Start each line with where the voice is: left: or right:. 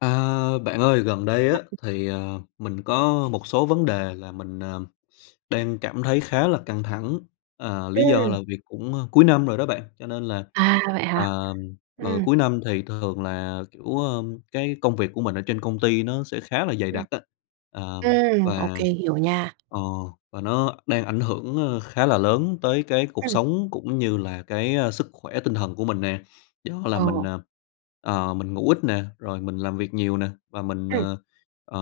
left: A, bạn ơi gần đây á thì, ờ, mình có một số vấn đề là mình, ờ, đang cảm thấy khá là căng thẳng. Ờ, lý do
right: Ừm.
left: là việc cũng, a, cuối năm rồi đó bạn, cho nên là,
right: À, vậy hả?
left: ờm, ờ,
right: Ừm.
left: cuối năm thì thường là, kiểu, ơ, cái công việc của mình ở trên công ty nó sẽ khá là dày
right: Ừm.
left: đặc á. Ờm.
right: Ừm, ô
left: Và,
right: kê, hiểu nha.
left: ờ, và nó đang ảnh hưởng, ơ, khá là lớn tới cái cuộc
right: Ừm.
left: sống cũng như là cái, a, sức khỏe tinh thần của mình nè. Do là
right: Ờ.
left: mình, ờ, ờ, mình ngủ ít nè, rồi mình làm việc nhiều nè và mình,
right: Ừm.
left: ờ, ờ,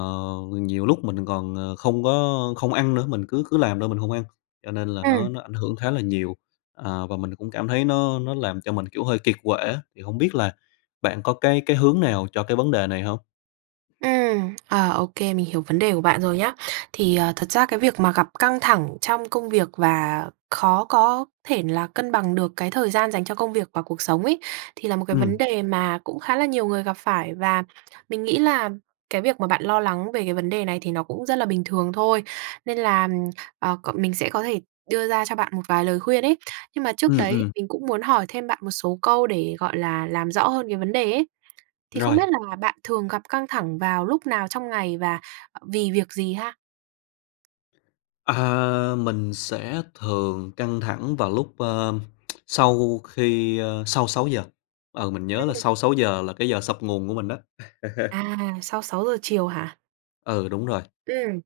left: nhiều lúc mình còn, ờ, không có không ăn nữa, mình cứ cứ làm thôi mình hông ăn. Cho nên là
right: Ừ.
left: nó nó ảnh hưởng khá là nhiều, à, và mình cũng cảm thấy nó nó làm cho mình, kiểu, hơi kiệt quệ á. Thì hổng biết là bạn có cái cái hướng nào cho cái vấn đề này hông?
right: Ừm. Ờ, ô kê mình hiểu vấn đề của bạn rồi nhá. Thì, ờ, thật ra cái việc mà gặp căng thẳng trong công việc và khó có thể là cân bằng được cái thời gian dành cho công việc và cuộc sống ấy, thì là một cái vấn
left: Ừm.
right: đề mà cũng khá là nhiều người gặp phải và mình nghĩ là cái việc mà bạn lo lắng về cái vấn đề này thì nó cũng rất là bình thường thôi. Nên là, ờ, c mình sẽ có thể đưa ra cho bạn một vài lời khuyên ấy, nhưng mà trước
left: Ừm,
right: đấy thì
left: ừm.
right: mình cũng muốn hỏi thêm bạn một số câu để, gọi là, làm rõ hơn cái vấn đề ấy. Thì không
left: Rồi.
right: biết là bạn thường gặp căng thẳng vào lúc nào trong ngày và, ờ, vì việc gì ha?
left: À, mình sẽ thường căng thẳng vào lúc, ờm, sau khi, ơ, sau 6:00, ừ, mình nhớ là
right: Ừm.
left: sau 6:00 là cái giờ sập nguồn của mình á.
right: À, sau 6:00 chiều hả?
left: Ừ, đúng rồi.
right: Ừm.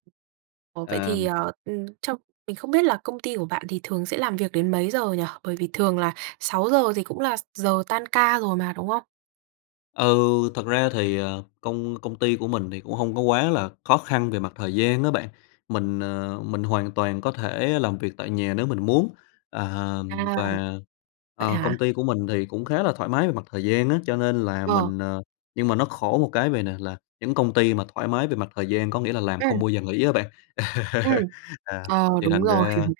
right: Ồ, vậy thì,
left: Ờm.
right: à, ừm, trong mình không biết là công ty của bạn thì thường sẽ làm việc đến mấy giờ nhỉ? Bởi vì thường là 6:00 thì cũng là s giờ tan ca rồi mà, đúng không?
left: Ừ, thật ra thì, ờ, công công ty của mình thì cũng hông có quá là khó khăn về mặt thời gian á bạn, mình, ờ, mình hoàn toàn có thể làm việc tại nhà nếu mình muốn, À,
right: À.
left: và,
right: Vậy
left: ờ,
right: hả?
left: công ty của mình thì cũng khá là thoải mái về mặt thời gian á, cho nên là
right: Ờ.
left: mình ờ, nhưng mà nó khổ một cái vầy nè, là những công ty mà thoải mái về mặt thời gian có nghĩa là làm không
right: Ừm.
left: bao giờ nghỉ á bạn.
right: Ừm.
left: À,
right: Ờ,
left: thì
right: đúng
left: thành
right: rồi.
left: ra,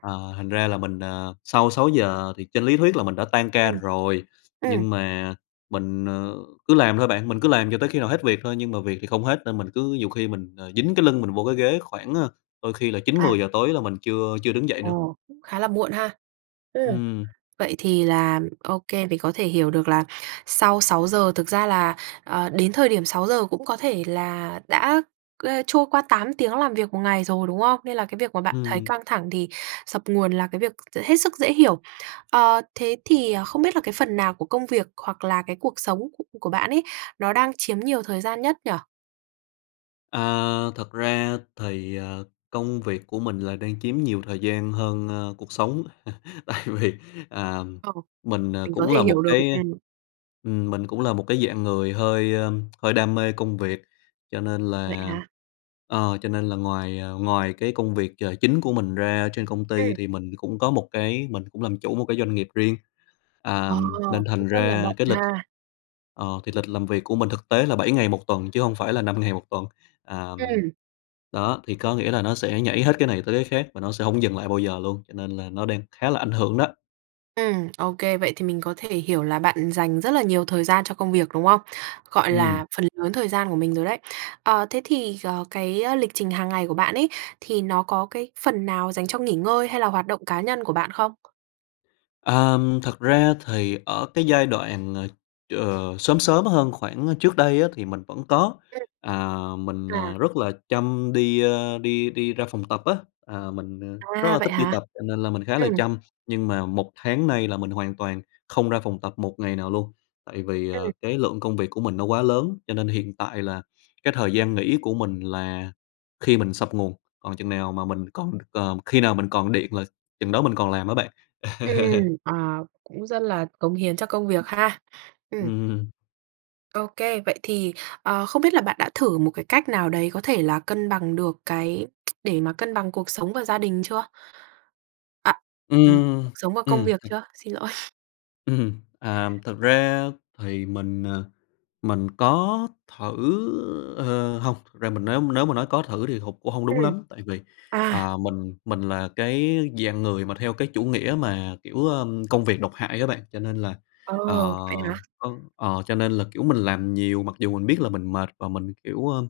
left: ờ, thành ra là mình, à, sau 6:00 thì trên lý thuyết là mình đã tan ca
right: Ừm.
left: rồi,
right: Ừm.
left: nhưng mà mình, ờ, cứ làm thôi bạn, mình cứ làm cho tới khi nào hết việc thôi. Nhưng mà việc thì không hết, nên mình cứ nhiều khi mình, ờ, dính cái lưng mình vô cái ghế, khoảng, ờ, đôi khi là chín
right: À.
left: mười giờ tối là mình chưa chưa đứng dậy nữa.
right: Ồ, cũng khá là muộn ha. Ừm.
left: Ừm.
right: Vậy thì là OK, mình có thể hiểu được là sau 6:00 thực ra là, ờ, đến thời điểm 6:00 cũng có thể là đã, ơ, trôi qua 8 tiếng làm việc 1 ngày rồi, đúng không? Nên là cái việc mà bạn thấy
left: Ừm.
right: căng thẳng thì sập nguồn là cái việc t hết sức dễ hiểu. Ờ, thế thì không biết là cái phần nào của công việc, hoặc là cái cuộc sống củ của bạn ấy, nó đang chiếm nhiều thời gian nhất nhỉ?
left: À, thật ra thì, ờ, công việc của mình là đang chiếm nhiều thời gian hơn, ơ, cuộc sống. Tại vì, à,
right: Ờ,
left: mình, ờ,
right: mình có
left: cũng
right: thể
left: là một
right: hiểu được
left: cái
right: [unintelligible]
left: ừm, mình cũng là một cái dạng người hơi, ơ, hơi đam mê công việc. Cho nên
right: Vậy
left: là,
right: hả?
left: ờ, cho nên là ngoài, à, ngoài cái công việc chờ chính của mình ra ở trên công ty
right: Ừm.
left: thì mình cũng có một cái mình cũng làm chủ một cái doanh nghiệp riêng. À,
right: Ờ,
left: nên thành
right: cũng rất là
left: ra
right: bận
left: cái lịch,
right: ha.
left: ờ, thì lịch làm việc của mình thực tế là 7 ngày 1 tuần chứ hông phải là 5 ngày 1 tuần. À,
right: Ừm.
left: đó, thì có nghĩa là nó sẽ nhảy hết cái này tới cái khác và nó sẽ hổng dừng lại bao giờ luôn, cho nên là nó đang khá là ảnh hưởng đó.
right: Ừm, ô kê. Vậy thì mình có thể hiểu là bạn dành rất là nhiều thời gian cho công việc, đúng không? Gọi
left: Ừm.
right: là phần lớn thời gian của mình rồi đấy. Ờ, thế thì, ờ, cái lịch trình hàng ngày của bạn ấy thì nó có cái phần nào dành cho nghỉ ngơi hay là hoạt động cá nhân của bạn không?
left: Ờm, thật ra thì ở cái giai đoạn là, ờ, sớm sớm hơn khoảng trước đây á thì mình vẫn có.
right: Ừm.
left: À, mình, à,
right: À.
left: rất là chăm đi, ơ, đi đi ra phòng tập á. À, mình, à, rất
right: À,
left: là
right: vậy
left: thích đi
right: hả?
left: tập cho nên là mình khá là
right: Ừm.
left: chăm. Nhưng mà 1 tháng nay là mình hoàn toàn không ra phòng tập một ngày nào luôn. Tại vì,
right: Ừm.
left: ờ, cái lượng công việc của mình nó quá lớn, cho nên hiện tại là cái thời gian nghỉ của mình là khi mình sập nguồn, còn chừng nào mà mình còn, ờ, khi nào mình còn điện là chừng đó mình còn làm á bạn.
right: Ừm, ờ, cũng rất là cống hiến cho công việc ha. Ừm.
left: Ừm.
right: Ô kê, vậy thì, ờ, không biết là bạn đã thử một cái cách nào đấy có thể là cân bằng được cái để mà cân bằng cuộc sống và gia đình chưa? À, ừm,
left: Ừm,
right: cuộc sống và công
left: ừm
right: việc chưa? Xin lỗi.
left: Ừm. À, thực ra thì mình, à, mình có thử, ờ, hông, thực ra mình nếu nếu mà nói có thử thì hụt cũng hông đúng
right: Ừm.
left: lắm, tại vì,
right: À!
left: à, mình mình là cái dạng người mà theo cái chủ nghĩa mà, kiểu, ờm, công việc độc hại á bạn. Cho nên là,
right: Ờ,
left: ờ,
right: vậy hả?
left: ơ, ờ, cho nên là, kiểu, mình làm nhiều mặc dù mình biết là mình mệt và mình, kiểu, ưm,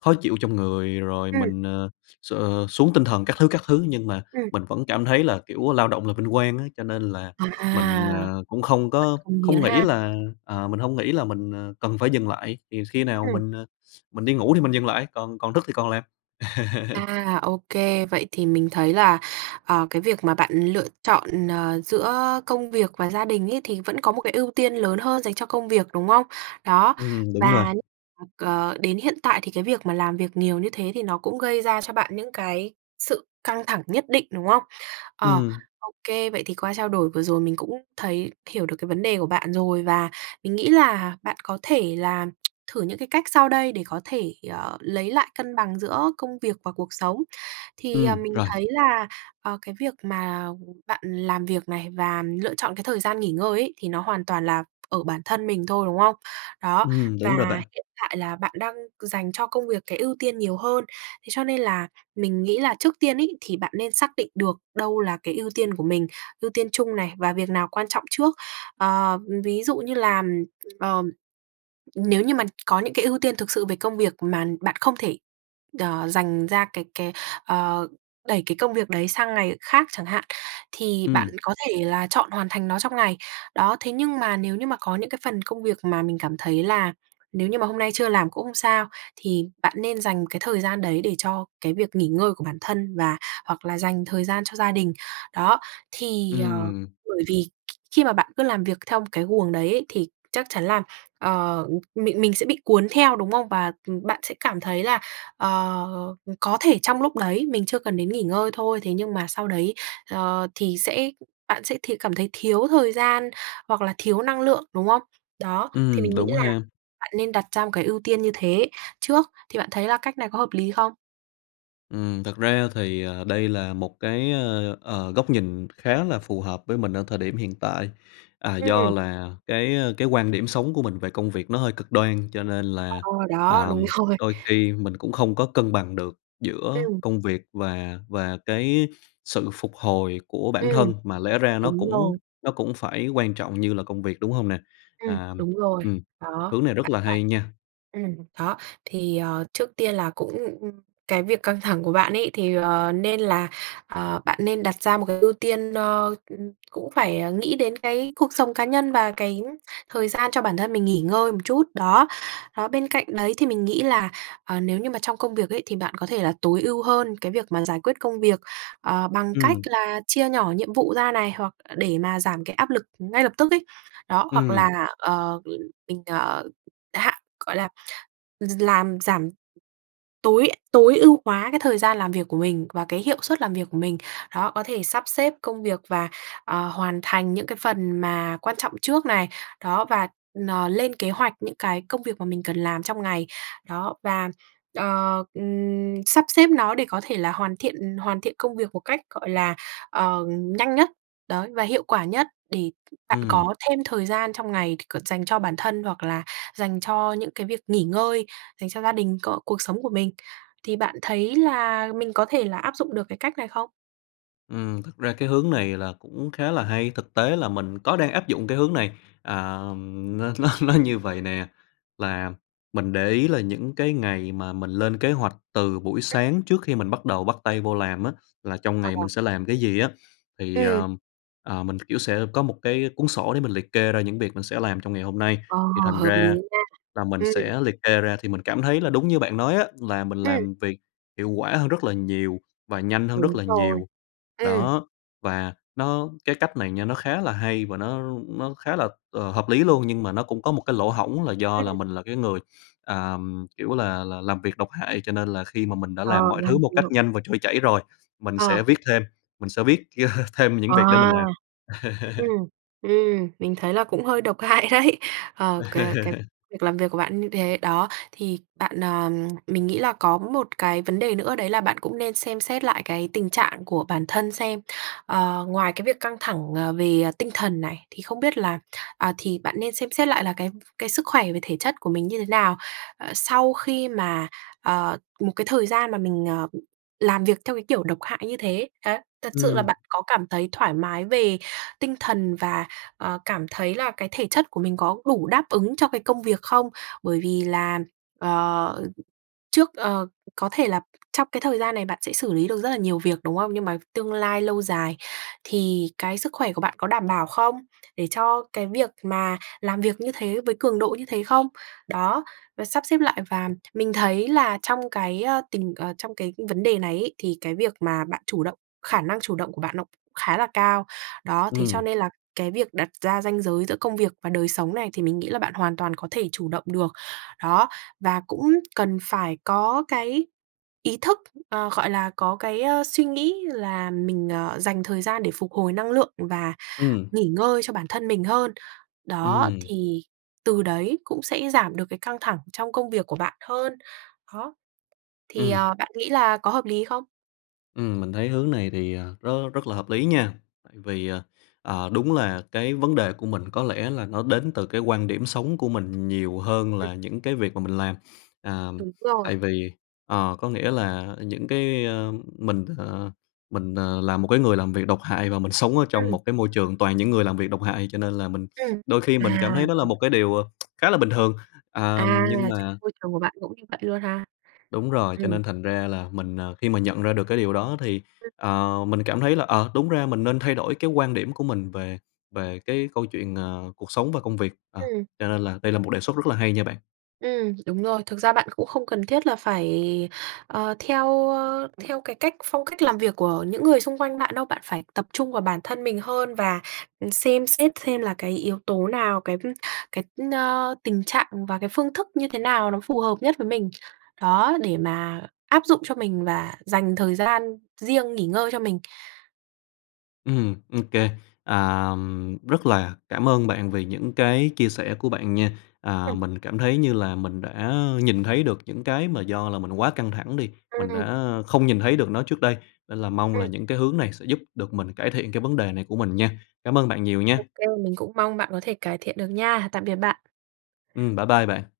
left: khó chịu trong người rồi
right: Ừm.
left: mình, ờ, x xuống tinh thần các thứ các thứ. Nhưng mà
right: Ừm.
left: mình vẫn cảm thấy là kiểu lao động là vinh quang á, cho nên là mình,
right: À!
left: ờ, cũng không
right: Rất
left: có
right: cống hiến
left: không nghĩ
right: ha!
left: là, à, mình hông nghĩ là mình, à, cần phải dừng lại. Thì khi nào
right: Ừm.
left: mình, à, mình đi ngủ thì mình dừng lại, còn còn thức thì còn làm.
right: À, ô kê, vậy thì mình thấy là, ờ, cái việc mà bạn lựa chọn, ờ, giữa công việc và gia đình ấy thì vẫn có một cái ưu tiên lớn hơn dành cho công việc, đúng không? Đó,
left: Ừm, đúng rồi.
right: và nh ừm, ờ, đến hiện tại thì cái việc mà làm việc nhiều như thế thì nó cũng gây ra cho bạn những cái sự căng thẳng nhất định, đúng không? Ờ,
left: Ừm.
right: ô kê, vậy thì qua trao đổi vừa rồi mình cũng thấy hiểu được cái vấn đề của bạn rồi và mình nghĩ là bạn có thể là thử những cái cách sau đây để có thể, ờ, lấy lại cân bằng giữa công việc và cuộc sống. Thì, ờ,
left: Ừm,
right: mình
left: rồi.
right: thấy là, ờ, cái việc mà bạn làm việc này và lựa chọn cái thời gian nghỉ ngơi ấy thì nó hoàn toàn là ở bản thân mình thôi, đúng không? Đó,
left: Ừm,
right: và
left: đúng rồi bạn.
right: hiện tại là bạn đang dành cho công việc cái ưu tiên nhiều hơn, thế cho nên là mình nghĩ là trước tiên ấy thì bạn nên xác định được đâu là cái ưu tiên của mình, ưu tiên chung này và việc nào quan trọng trước. Ờ, ừm, ví dụ như làm, ờm, nếu như mà có những cái ưu tiên thực sự về công việc mà bạn không thể, ờ, dành ra cái cái, ờ, đẩy cái công việc đấy sang ngày khác chẳng hạn, thì bạn
left: Ừm.
right: có thể là chọn hoàn thành nó trong ngày. Đó, thế nhưng mà nếu như mà có những cái phần công việc mà mình cảm thấy là nếu như mà hôm nay chưa làm cũng không sao, thì bạn nên dành cái thời gian đấy để cho cái việc nghỉ ngơi của bản thân và hoặc là dành thời gian cho gia đình. Đó, thì, ờ,
left: Ừm.
right: bởi vì khi mà bạn cứ làm việc theo một cái guồng đấy ấy thì chắc chắn là, ờ, ừm, mình mình sẽ bị cuốn theo, đúng không? Và, ừm, bạn sẽ cảm thấy là, ờ, có thể trong lúc đấy mình chưa cần đến nghỉ ngơi thôi, thế nhưng mà sau đấy, ờ, thì sẽ bạn sẽ thì cảm thấy thiếu thời gian, hoặc là thiếu năng lượng, đúng không? Đó, thì
left: Ừm,
right: mình nghĩ
left: đúng
right: là
left: ha!
right: bạn nên đặt ra một cái ưu tiên như thế trước, thì bạn thấy là cách này có hợp lý không?
left: Ừm, thật ra thì, ờ, đây là một cái, ơ, ờ, góc nhìn khá là phù hợp với mình ở thời điểm hiện tại. À, do
right: Ừm.
left: là cái, ơ, cái quan điểm sống của mình về công việc nó hơi cực đoan, cho nên
right: Ờ,
left: là,
right: đó, đúng
left: ờm,
right: rồi.
left: đôi khi mình cũng không có cân bằng được giữa
right: Ừm.
left: công việc và và cái sự phục hồi của bản
right: Ừm,
left: thân, mà lẽ ra nó
right: đúng
left: cũng
right: rồi.
left: nó cũng phải quan trọng như là công việc, đúng hông nè?
right: Ừm,
left: À,
right: đúng rồi.
left: ừm,
right: Đó,
left: hướng này rất
right: bạn
left: là
right: phải
left: hay nha.
right: ừm, đó thì, ờ, trước tiên là cũng cái việc căng thẳng của bạn ấy, thì, ờ, nên là, ờ, bạn nên đặt ra một cái ưu tiên, ơ, cũng phải nghĩ đến cái cuộc sống cá nhân và cái thời gian cho bản thân mình nghỉ ngơi một chút, đó. Đó, bên cạnh đấy thì mình nghĩ là, ờ, nếu như mà trong công việc ấy, thì bạn có thể là tối ưu hơn cái việc mà giải quyết công việc, ờ, bằng cách
left: Ừm.
right: là chia nhỏ nhiệm vụ ra này, hoặc để mà giảm cái áp lực ngay lập tức ấy. Đó, hoặc
left: Ừm.
right: là, ờ, mình, ờ, hạ gọi là, gi làm giảm tối tối ưu hóa cái thời gian làm việc của mình và cái hiệu suất làm việc của mình. Đó, có thể sắp xếp công việc và, ờ, hoàn thành những cái phần mà quan trọng trước này, đó, và, ờ, lên kế hoạch những cái công việc mà mình cần làm trong ngày. Đó, và, ờ, ừm, sắp xếp nó để có thể là hoàn thiện hoàn thiện công việc một cách, gọi là, ờ, nhanh nhất, đấy, và hiệu quả nhất, để bạn
left: Ừm.
right: có thêm thời gian trong ngày c dành cho bản thân hoặc là dành cho những cái việc nghỉ ngơi, dành cho gia đình có cuộc sống của mình. Thì bạn thấy là mình có thể là áp dụng được cái cách này không?
left: Ừm, thực ra cái hướng này là cũng khá là hay. Thực tế là mình có đang áp dụng cái hướng này, à, nó nó nó như vầy nè, là mình để ý là những cái ngày mà mình lên kế hoạch từ buổi
right: [unintelligible]
left: sáng trước khi mình bắt đầu bắt tay vô làm á, là trong
right: Ờ,
left: ngày
right: ờ.
left: mình sẽ làm cái gì á, thì,
right: Ừm.
left: ờ, ờ, mình, kiểu, sẽ có một cái cuốn sổ để mình liệt kê ra những việc mình sẽ làm trong ngày hôm nay,
right: Ờ,
left: thì thành
right: hợp lý
left: ra
right: nha.
left: là mình
right: Ừm.
left: sẽ liệt kê ra, thì mình cảm thấy là đúng như bạn nói á, là mình
right: Ừm.
left: làm việc hiệu quả hơn rất là nhiều, và nhanh hơn rất
right: Đúng
left: là
right: rồi.
left: nhiều.
right: Ừm.
left: Đó. Và nó cái cách này nha, nó khá là hay và nó, ưm, nó khá là, ờ, hợp lý luôn, nhưng mà nó cũng có một cái lỗ hổng, là do
right: Ừm.
left: là mình là cái người, à, kiểu là là, làm việc độc hại, cho nên là khi mà mình đã làm
right: Ờ,
left: mọi
right: làm
left: thứ
right: thì
left: một
right: được.
left: cách nhanh và trôi chảy rồi, mình
right: Ờ.
left: sẽ viết thêm, mình sẽ viết thêm những việc để mình
right: À!
left: làm.
right: Ừm. Ừm, mình thấy là cũng hơi độc hại đấy. Ô kê, cái lịch làm việc của bạn như thế đó, thì bạn, ờ, mình nghĩ là có một cái vấn đề nữa, đấy là bạn cũng nên xem xét lại cái tình trạng của bản thân xem. Ờ, ngoài cái việc căng thẳng, ờ, về tinh thần này, thì không biết là, à, thì bạn nên xem xét lại là cái, ừm, cái sức khỏe về thể chất của mình như thế nào, ờ, sau khi mà, ờ, một cái thời gian mà mình, ờ, làm việc theo cái kiểu độc hại như thế, đấy. Thật sự là
left: Ừm.
right: bạn có cảm thấy thoải mái về tinh thần và, ờ, cảm thấy là cái thể chất của mình có đủ đáp ứng cho cái công việc không? Bởi vì là, ờ, trước, ờ có thể là trong cái thời gian này bạn sẽ xử lý được rất là nhiều việc, đúng không? Nhưng mà tương lai lâu dài thì cái sức khỏe của bạn có đảm bảo không? Để cho cái việc mà làm việc như thế, với cường độ như thế không? Đó, rồi sắp xếp lại, và mình thấy là trong cái ơ, tình, ờ, trong cái vấn đề này ấy, thì cái việc mà bạn chủ động, khả năng chủ động của bạn nó cũng khá là cao. Đó, thế cho
left: Ừm.
right: nên là cái việc đặt ra ranh giới giữa công việc và đời sống này, thì mình nghĩ là bạn hoàn toàn có thể chủ động được. Đó, và cũng cần phải có cái ý thức, ờ, gọi là có cái ơ, suy nghĩ là mình ờ, dành thời gian để phục hồi năng lượng và
left: Ừm.
right: nghỉ ngơi cho bản thân mình hơn. Đó,
left: Ừm.
right: thì từ đấy cũng sẽ giảm được cái căng thẳng trong công việc của bạn hơn. Đó. Thì
left: Ừm.
right: ờ, bạn nghĩ là có hợp lý không?
left: Ừm, mình thấy hướng này thì, ờ, rất, rất là hợp lý nha. Tại vì, ờ, ờ, đúng là cái vấn đề của mình, có lẽ là nó đến từ cái quan điểm sống của mình nhiều hơn
right: Ừm.
left: là những cái việc mà mình làm. À,
right: Đúng rồi.
left: tại vì, ờ, có nghĩa là những cái, ơ, mình, ờ, mình, ờ, là một cái người làm việc độc hại, và mình sống ở trong
right: Ừm.
left: một cái môi trường toàn những người làm việc độc hại, cho nên là mình
right: Ừm.
left: đôi khi mình cảm
right: À.
left: thấy đó là một
right: [unintelligible]
left: cái điều ờ, khá là bình thường, à,
right: À,
left: nhưng
right: trong
left: mà
right: môi trường của bạn cũng như vậy luôn ha.
left: Đúng rồi, cho
right: Ừm.
left: nên thành ra là mình, ờ, khi mà nhận ra được cái điều đó, thì,
right: Ừm.
left: ờ, mình cảm thấy là, ờ, đúng ra mình nên thay đổi cái quan điểm của mình về về cái câu chuyện, ờ, cuộc sống và công việc. Ờ,
right: Ừm.
left: cho nên là đây là một đề xuất rất là hay nha bạn.
right: Ừm, đúng rồi. Thực ra bạn cũng không cần thiết là phải, ờ, theo, ơ, theo cái cách phong cách làm việc của những người xung quanh bạn đâu, bạn phải tập trung vào bản thân mình hơn và xem xét xem là cái yếu tố nào, cái, ưm, cái, ơ, tình trạng và cái phương thức như thế nào nó phù hợp nhất với mình. Đó, để mà áp dụng cho mình và dành thời gian riêng nghỉ ngơi cho mình.
left: Ừm, OK. À, rất là cảm ơn bạn vì những cái chia sẻ của bạn nha.
right: Ừm.
left: À, mình cảm thấy như là mình đã, ơ, nhìn thấy được những cái mà do là mình quá căng thẳng đi, mình
right: Ừm.
left: đã không nhìn thấy được nó trước đây, nên là mong là
right: Ừm.
left: những cái hướng này sẽ giúp được mình cải thiện cái vấn đề này của mình nha. Cảm ơn bạn nhiều nha.
right: Ô kê. Mình cũng mong bạn có thể cải thiện được nha. Tạm biệt bạn.
left: Ừm, bye bye bạn.